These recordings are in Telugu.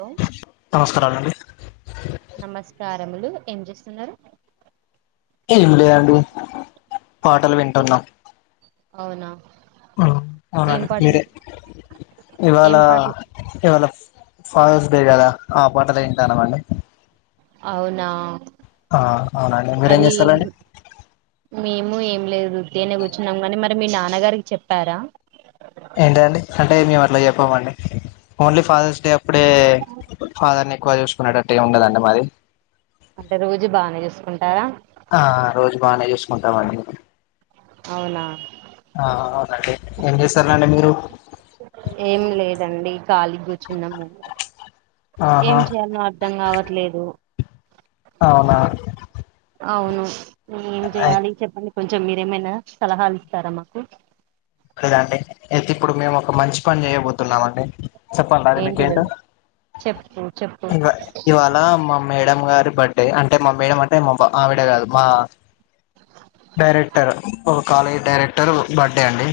హలో నమస్కారాలండి నమస్కార్ తములు ఏం చేస్తున్నారు ఏం లేదండి పాటలు వింటున్నాం అవునా ఆ ఏం అవునండి పాటి మీరే ఇవాళ ఏం పాటి ఇవాళ ఫాదర్స్ డే కదా ఆ పాటలు వింటున్నాము అండి అవునా అవునండి మీరేం మరి చేస్తారండి మేము ఏమి లేదు తేనే కోషినం ని మరి మీ నాన్నగారికి చెప్పారా ఏంటండి అంటే మేము అట్లా చెప్పమండి ఓన్లీ ఫాదర్స్ అంటే అప్పుడే ఫాదర్ ని ఎక్కువ చూసుకునేటట్టు ఉండదండి మాది అంటే రోజు బాగానే చూసుకుంటారా ఆ రోజు బాగానే చూసుకుంటామండి అవునా ఆ అవునండి ఏం చేస్తారుండి మీరు ఏం లేదండి కాళీ గా కూర్చున్నము ఆహా ఏం చేయాలో అర్ధం కావట్లేదు అవునా అవును ఏం అయి- చేయాలి చెప్పండి కొంచెం మీరేమైనా సలహాలు ఇస్తారా మాకు అదండి అయితే ఇప్పుడు మేము ఒక మంచి పని చేయబోతున్నామండి చెప్పం రాద ఏంటిది మీకేంటో చెప్పు చెప్పు ఇవా ఇవాళ అమ్మ్ మేడం గారి బర్త్డే అంటే మా మేడం అంటే మాబ ఆవిడ కాదు మా డైరెక్టర్ ఒక కాలేజీ డైరెక్టర్ బర్త్డే అండి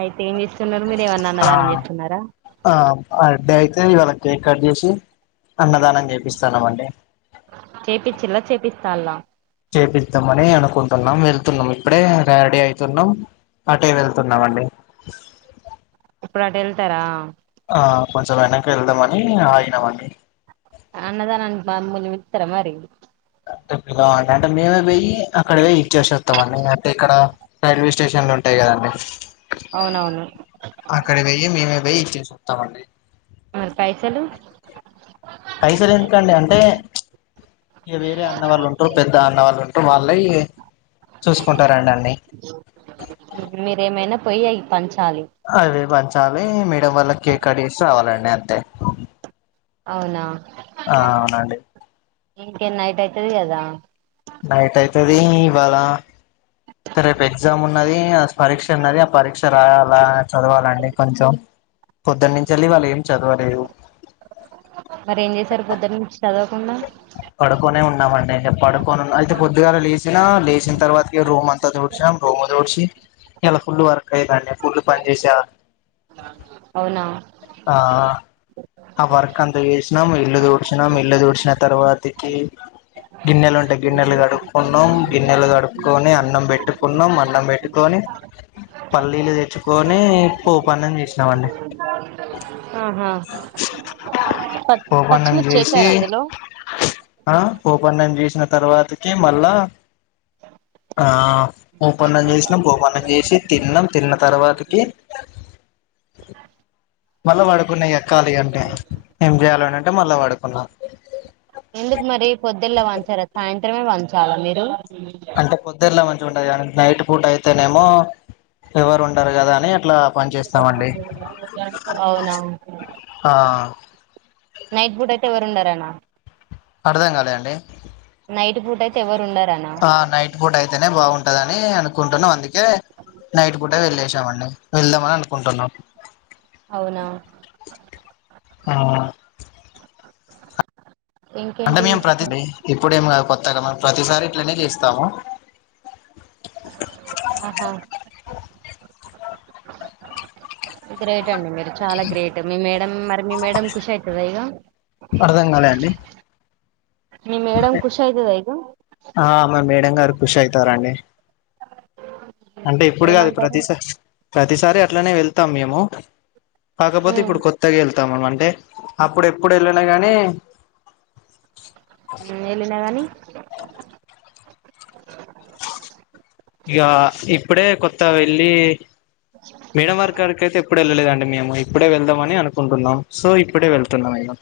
ఆయితే ఏం ఇష్ట ఆ అడ్డ అయితే ఇవాళ కేక్ కట్ చేసి అన్నదానం చేపిస్తాన్నామండి చేపిచ్చిలా చేపిస్తాలా చేపిద్దామని అనుకుంటున్నాం వెళ్తున్నాం ఇప్పుడే రయాడీ అవుతున్నాం అటే వెళ్తున్నామండి ఇప్పుడు అటూ వెళ్తారా ఆ కొంచెం వెనక వెళ్దామ అని ఆయినామండి అన్నదా నను మత్రర మరి గాండి అంటే మేమే పోయి అక్కడ పోయి ఇచ్చేసే వస్తాం అండి అయితే ఇక్కడ రైల్వే స్టేషన్లు ఉంటాయి కదండి అవునవును అక్కడ వెయ్యి మేమే పోయి ఈచేసి వస్తామండి మరి పైసలు పైసలు ఎందుకండి అంటే ఇక వేరే అన్న వాళ్ళు ఉంటారు పెద్ద అన్న వాళ్ళు ఉంటారు వాళ్ళ చూసుకుంటారండి అన్ని మీరేమైనా పోయి అ పంచ అదే పంచాలి మేడం వల్ల కేక్ కడేసి రావాలండి అంతే అవునా ఆ అవునండి ఇంకేన్ నైట్ అయితది అదా నైట్ అయితది ఇవాళ స రేపు ఎగ్జామ్ ఉన్నది పరీక్ష ఉన్నది ఆ పరీక్ష రా అలా చదవాలండి కొంచెం పొద్దున్న నుంచి వెళ్ ఇవ్వాలి చదువర సరిపోద్దు నుంచి చదవకుండా పడుకొనే ఉన్నామండి. పడుకొనున్నా అయితే పొద్దుగాలా లేచినా లేచిన తర్వాతకి రోమ్ అంతా తుడ్చామ్ రోము తుడ్చి. ఇలా ఫుల్లు వర్క్ అయేందండి. ఫుల్లు పన్ జేశా. అవునా ఆ వర్క్ అంత ఏచినం. ఇల్లు తోడ్చినాం ఇల్లు తోడ్చిన తర్వాతికి గిన్నెలుంన్ డ గిన్నెలు కడుక్కున్నాం, గిన్నెలు కడుపుకొని, అన్నం బెట్టుకున్నాం, అన్నం బెట్టుకొని. పల్లీలు తెచ్చుకొని పోపన్నం జేష్ణమండి. ఆహా ప పోపన్నం పచ్చిమిర్చి జేషి వేసారా అందులో ఆ పోపన్నం జేషినా తర్వాతకి మళ్ళా ఆ పోపన్నం జేశనం. పోపన్నం జేషి తిన్నాం, తిన్న తర్వాతకి మళ్ళా వడుకున్నా ఇగా ఖాళీ అంటే, ఏం జేయాలని అంటే మళ్ళా వడుకున్నా. ఎందుకు మరి పొద్దులా వంచార సాయంత్రమే వంచాల మీరు. అంటే పొద్దేలా మంచిగా ఉంటది గానీ, నైట్ పూట అయితేనేమో ఎవరు ఉంటారు గదా అని అట్లా ఆ పని చేేస్తామండి. అవునా ఆ నైట్ బూట్ అయితే ఎవర్ ఉండరానా. అర్థం గాలే అండి. నైట్ పూట్ అయితే ఎవరు ఉండర్. ఆ నైట్ పూట అయితేనే బావుంటదన్ నే అనుకుంటున్నాం అందుకే నైట్ పూట వెళ్ళేశమండి, వెళ్దామని అనుకుంటున్నాం. అవునా ఆ అంటే ఇంకేంటి మేము విశేషాలు? ప్రతిదీ ఇప్పుడేం కాదు కొత్తగా మం ప్రతిసారి ఇట్లనే చేస్తాము. ఆహా గ్రేట్ టెండి. మీరు చాలా గ్రేట్, మీ మేడం మరి, మీ మేడం ఖుషి అయితదా ఇగా. అర్థం కాలే అండి మీ మేడమ్ కూష్ అయితదా ఇగా ఆ మా మేడం గారు ఖుష్ అయితారండి. అంటే ఇప్పుడు కాదు. ఏమంటారు ప్రతిసాస్ ప్రతిసారి అట్లనే వెళ్తాం మేము. కాకపోతే ఉమ్ ఇప్పుడు కొత్తగా ఏళ్ళతాం మన్ అంటే అప్పుడు ఎప్పుడు ఏళ్లలేగానే ఉమ్ ఏళ్ళిన గానీ ఇగా ఇప్పుడే కొత్త వెళ్లి మేడమ్ వారక్ కాడికి అయితే ఎప్పుడ్ వెళ్ళలేదండి మేము ఇప్పుడే వెళ్దామని అనుకుంటున్నాం సో ఇప్పుడే వెళ్తున్నాం ఇగా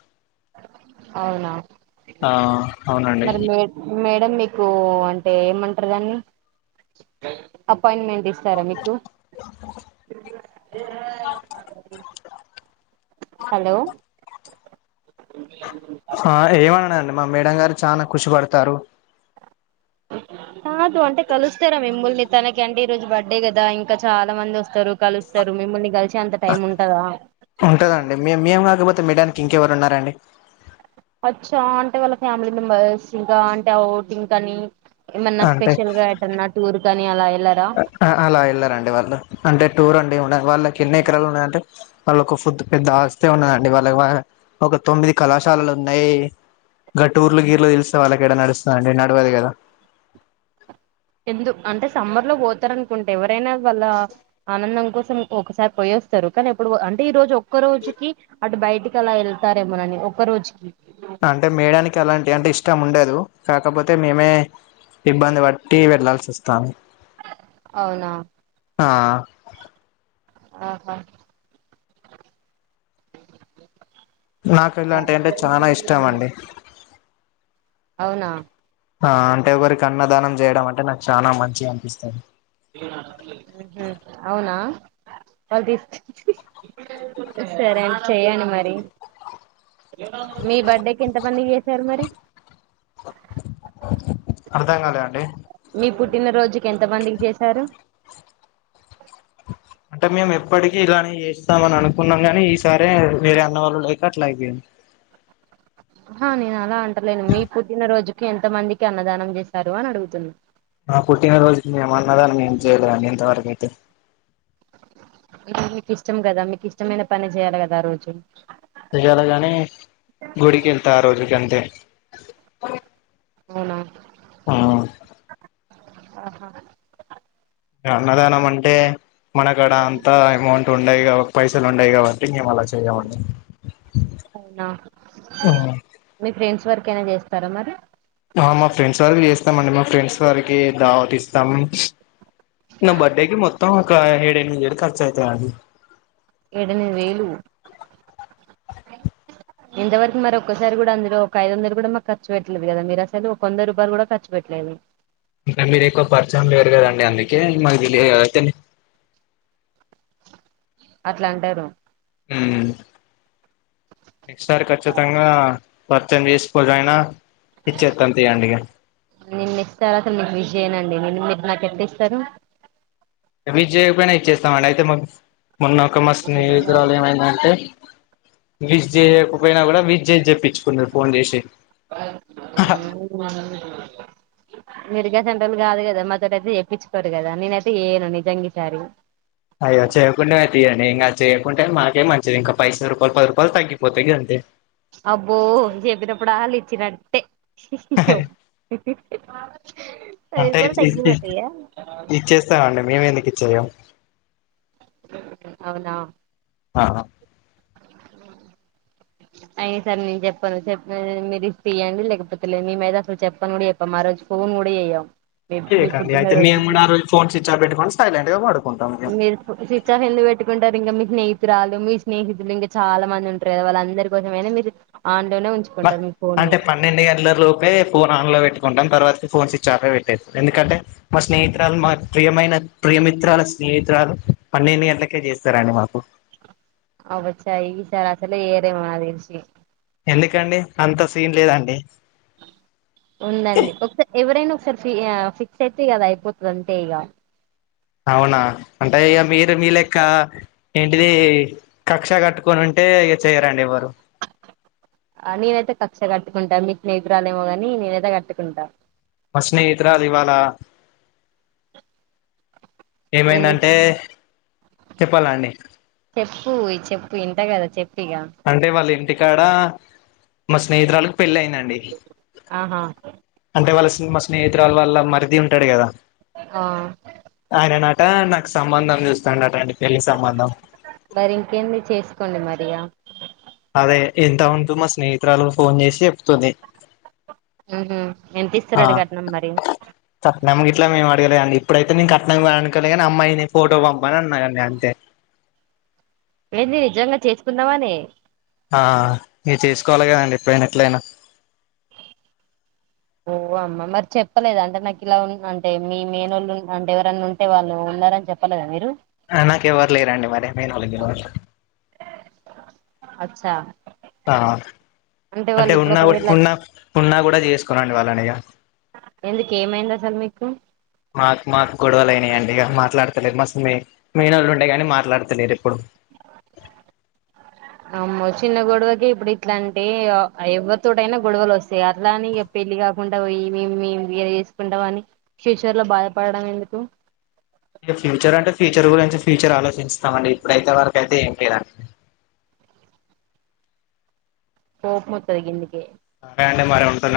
అవునా ఆ అవునండి మరి మేడ్ మే ఏమ్ మీకు అంటే ఏమంటారు దాన్ని అపాయింట్మెంట్ ఇస్తారా మీకు [unintelligible] హలో సూపిలాన్ హా ఏమనడండి. మా మేడం గారు చానా ఖుషిపడతారు. కాదు అంటే కలుస్తారా. మిమ్ముల్ని తనకి అంటే ఈ రోజు బర్త్డే కదా ఇంకా చాలా మంది వస్తారు కలుస్తర్ మిముల్ని గల్చి ఉంటదండి మేమ్ మేము కాకపోతే మేడంకి ఇంకెవరు ఉన్నారండి. అచ్చా అంటే వాళ్ళ ఫ్యామిలీ మెంబెర్స్ ఇంకా అంటే ఆ ఔటింగ్ కానీ ఏమన్నా స్పెషల్ గా ఏటన్నా టూర్ కాని అలా ఏల్ ఆ అలా ఏళ్ళారండి వాళ్ళు అంటే టూర్ అండి ఉన్నా వాళ్ళకి ఎన్ని ఎకరాలు ఉన్నాయి అంటే వాళ్ళక్ ఒక ఫుద్ పెద్ద ఆస్తే ఉన్నదండి, వాళ్ళక్ వా ఒక తొమ్మిది కళాశాలలు ఉన్నాయ్. గటూర్లు, గీర్లో తెలిస్తే వాళ్ళకి ఏడ నడుస్తాది అంటే నడవదు కదా ఎందు అంటే సమ్మర్ లో పోతారనుకుంట, ఎవరైనా వాళ్ళ ఆనందం కోసం ఒకసారి పోయేసి వస్తారు. కానీ ఎప్పుడు అంటే ఈ రోజు ఒక్క రోజుకి అటు బయటికి అలా వెళ్తారేమోనని ఒక్క రోజుకి అంటే మేడానికి అలాంటి వంటే ఇష్టం ఉండదు. కాకపోతే మేమే ఇబ్బంది పెట్టి వెళ్లాల్సివస్తోంది. అవునా ఆ ఆహా! నాకు ఇలాంటివి అంటే చాలా ఇష్టం అండి. అవునా ఆ అంటే ఎవ్వరికి అన్నదానం చేయడం అంటే నాకు చాలా మంచిగ అనిపిస్తాది. అవునా వాళ్ళు తీసుకొచ్చి సరే అండి చెయ్యండి మరి. మీ బర్త్డేకి ఎంత మంది కి చేసారు మరి. అర్థం కాలేదండీ. మీ పుట్టిన రోజుకి ఎంత మందికి చేశారు. అంటే మేము ఎప్పటికీ ఇలానే చేస్తామ అని అనుకున్నాం గాని, ఈసారే మీర అన్నవాళ్ళు లేక అట్లా అయిపోయింది. [inaudible] ఆ నేను అలా అంటలేను. మీ పుట్టినరోజుకి ఎంత మందికి అన్నదానం చేశారు అని అడుగుతున్నా? మా పుట్టినరోజుకి మేము అన్నదానం ఏం చేయలే ఇంతవరకు అయితే. మీకు ఇష్టం కదా? మీకు ఇష్టమైన పని చేయాలి కదా ఆ రోజు. చేయాలే గాని అ [inaudible] అవునా మ్ ఆహా! ఇగ అన్నదానం అంటే మన కాడ అంత అమౌంట్ ఉన్నాయి. పైసలు ఉండాయి కాబట్టి మేము అలా చేయమండి అవునా మీ ఫ్రెండ్స్ ఎవరకైనా చేస్తారా మరి? ఆ మా ఫ్రెండ్స్ వరికి చేస్తామండి. మా ఫ్రెండ్స్ వరికి దావత్ ఇస్తాము. నా బర్త్డేకి మొత్తం ఏడు ఎనిమిది వేలు ఖర్చు అయితాది. ఏడు, ఎనిమిది వేలు [inaudible] ఇంతవరకు మరి ఒక్కసారి కూడా అందులో ఒక ఐదు వందలు కూడా మాకు ఖర్చ పెట్లేదు కదా. మీరు అసలు ఒక వంద రూపాయలు కూడా ఖర్చు పెట్టలేదు. డేవిడ్ ఇంకా మీరు ఎక్కువ పరిచయం లేరు కదండి. అందుకే మాకు తెలియదు కదా తెలి అట్లా అంటారు. మ్ ఈ సారి ఖచ్చితంగా పరిచయం చేసుకోకపోయినా నేను నెక్స్ట్ తర్వాత మీకు విష్ చేయనండి మినిమం నేను నాకెంత ఇస్తారు. విష్ చేయకపోయినా ఇచ్చేస్తామండి అయితే మాకు మొన్న ఒక మా స్నేహితురాలు ఏమైందంటే? విష్ చేయకపోయినా కూడా విష్ చేసి చెప్పించుకున్నారు ఫోన్ చేసి. [unintelligible] మెరిగా సెంటర్లు కాదు కదా మొదట యితే చెప్పించుకోరు కదా నేనైతే ఏయను నిజంగసారి అయ్యో చేయకుండా అది అని ఇంకా చేయకుంటే మాకే మంచిది ఇంకా పైస రూపాయలు పది రూపాయలు తగ్గిపోతాయి కదండి అబ్బో చెప్పినప్పుడు వాళ్ళు ఇచ్చినట్టే పది అంటే రూపాయలు తగ్గింది అత్తయ్య ఇచ్చేస్తామండి మేము ఎందుకు ఇచ్చేయం అవునా ఆ అయి సరే నేను చెప్పను చెప్ప మీరు ఇ తీయండి లేకపోతే లేదు మీద అసలు చెప్పను కూడా చెప్ప మారు ఫోన్ కూడా ఏయ్యం అడి అయితే న మన్నారు ఫోన్స్ స్విచ్ ఆఫ్ పెట్టుకొని సైలెంట్ గా పడు మీరు స్విచ్ ఆఫ్ ఎందుకు పెట్టుకుంటారు ఇంకా మీ స్నేహితురాలు మీ స్నేహితులు ఇంకా చాలా మంది ఉంటారు కదా వాళ్ళు అందరి కోసమనా మీరు లోనే ఉంచుకుంటారు మీ ఫోన్ ని అంటే పన్నెండు గంటల లోపే ఫోన్ ఆన్ లో ంటాం తర్వాత ఫోన్స్ ఇచ్చాక పెట్టేస్తారు ఎందుకంటే మా స్నేహిరాలు మా ప్రియమైన ప్రియమిత్రాల స్నేహితురాలు పన్నెండు గంటలకే చేస్తారండి మాకు అబ్బ చా ఈసారి అసలే చేయరేమో నాకు తెలిసి ఎందుకండి అంత సీన్ లేదండి ఉందండి ఒకసారి ఎవరైనా ఒకసారి ఫి ఫిక్స్ అయితే అది అయిపోతుంది అంటే ఇక అవునా అంటే ఇక మీరు మీ లేక ఏంటిది కక్ష కట్టుకొని ఉంటే టె ఇ చెయరండి ఎవరు ఆ నేనైతే కక్ష కట్టుకుంటా మీ స్నేహితురాలు ఏమో కానీ నేనైతే కట్టుకుంటా మా స్నేహితురాలు ఇవాళ ఏం ఏమైందంటే చెప్పాలా అండి ప్పు చెప్పు ఇంట కదా చెప్పు ఇగ అంటే వాళ్ళ ఇంటి కాడా మా స్నేహితురాలు పెళ్ళి అయిందండి ఆహా అంటే వాళ్ళ మా స్నేహితురాలు వాళ్ళ మరిది ఉంటాడు కదా ఆ ఆయననట నాకు సంబంధం చూస్తాంట అండి పెళ్లి సంబంధం మరి ఇంకేమి చేసుకోండి మరియా అదే ఎంత ఉంటు మా స్నేహితురాలు ఫోన్ చేసి చెప్తుంది ఎంత ఇస్తారడి కట్న మరి ఇట్లా మేము అడగలే అండి ఇప్పుడైతే నేను కట్నం వెళ్నుకోలేగానీ అమ్మాయిని ఫోటో పంప అ ఉన్నాదడి అంతే నిజంగా చేసుకుందామని ఆ ఈగ చేసుకోవాలి కదండి ఎప్పుడైనా ఎట్లయినా ఓ అమ్మా మరి చెప్పలేదు అంటే నాకు ఇలా ఉ అంటే మీ మేనోళ్ళు అంటే ఎవరైన్నా ఉంటే వాళ్ళు ఉన్నారని చెప్ప చెప్పాలదా మీరు నాకు ఎవరు లేరండి మరి మనగ అచ్చా ఆ అంటే వాళ్ళు ఇప్పుడు ఉన్నా ఒకవేళ ఉన్నా ఉన్నా కూడా చేసుకున్నాండి వాళ్ళని ఈగ ఎందుకు ఏమైంది అసలు మీకు మా మాకు గొడవలు అడి మాట్లాడతలేరు మస్తు మీ మేనోళ్ళు ఉంటే కాని మాట్లాడతలేరు ఇప్పుడు అమ్మో చిన్న గొడవకి ఇప్పుడు ఇట్లా అంటే ఎవ్వరి తోటయినా గొడవలు వస్తాయి అట్లా అనిక పెళ్ళి ఇ కాకుండా పో మే మే ఇలా చేసుకుంటాం అని ఫ్యూచర్ లో బాధపడడం ఎందుకు ఇక ఫ్యూచర్ అంటే ఫ్యూచర్ గురించి ఫ్యూచర్ ఆలోచిస్తామ అండి ఇప్పుడైతే వరక అైతే ఇంతేన కోపం వస్తది గిందుకే సరే అండి మరి ఉంటున్న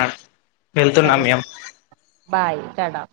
సరే బాయ్ ఉంటానా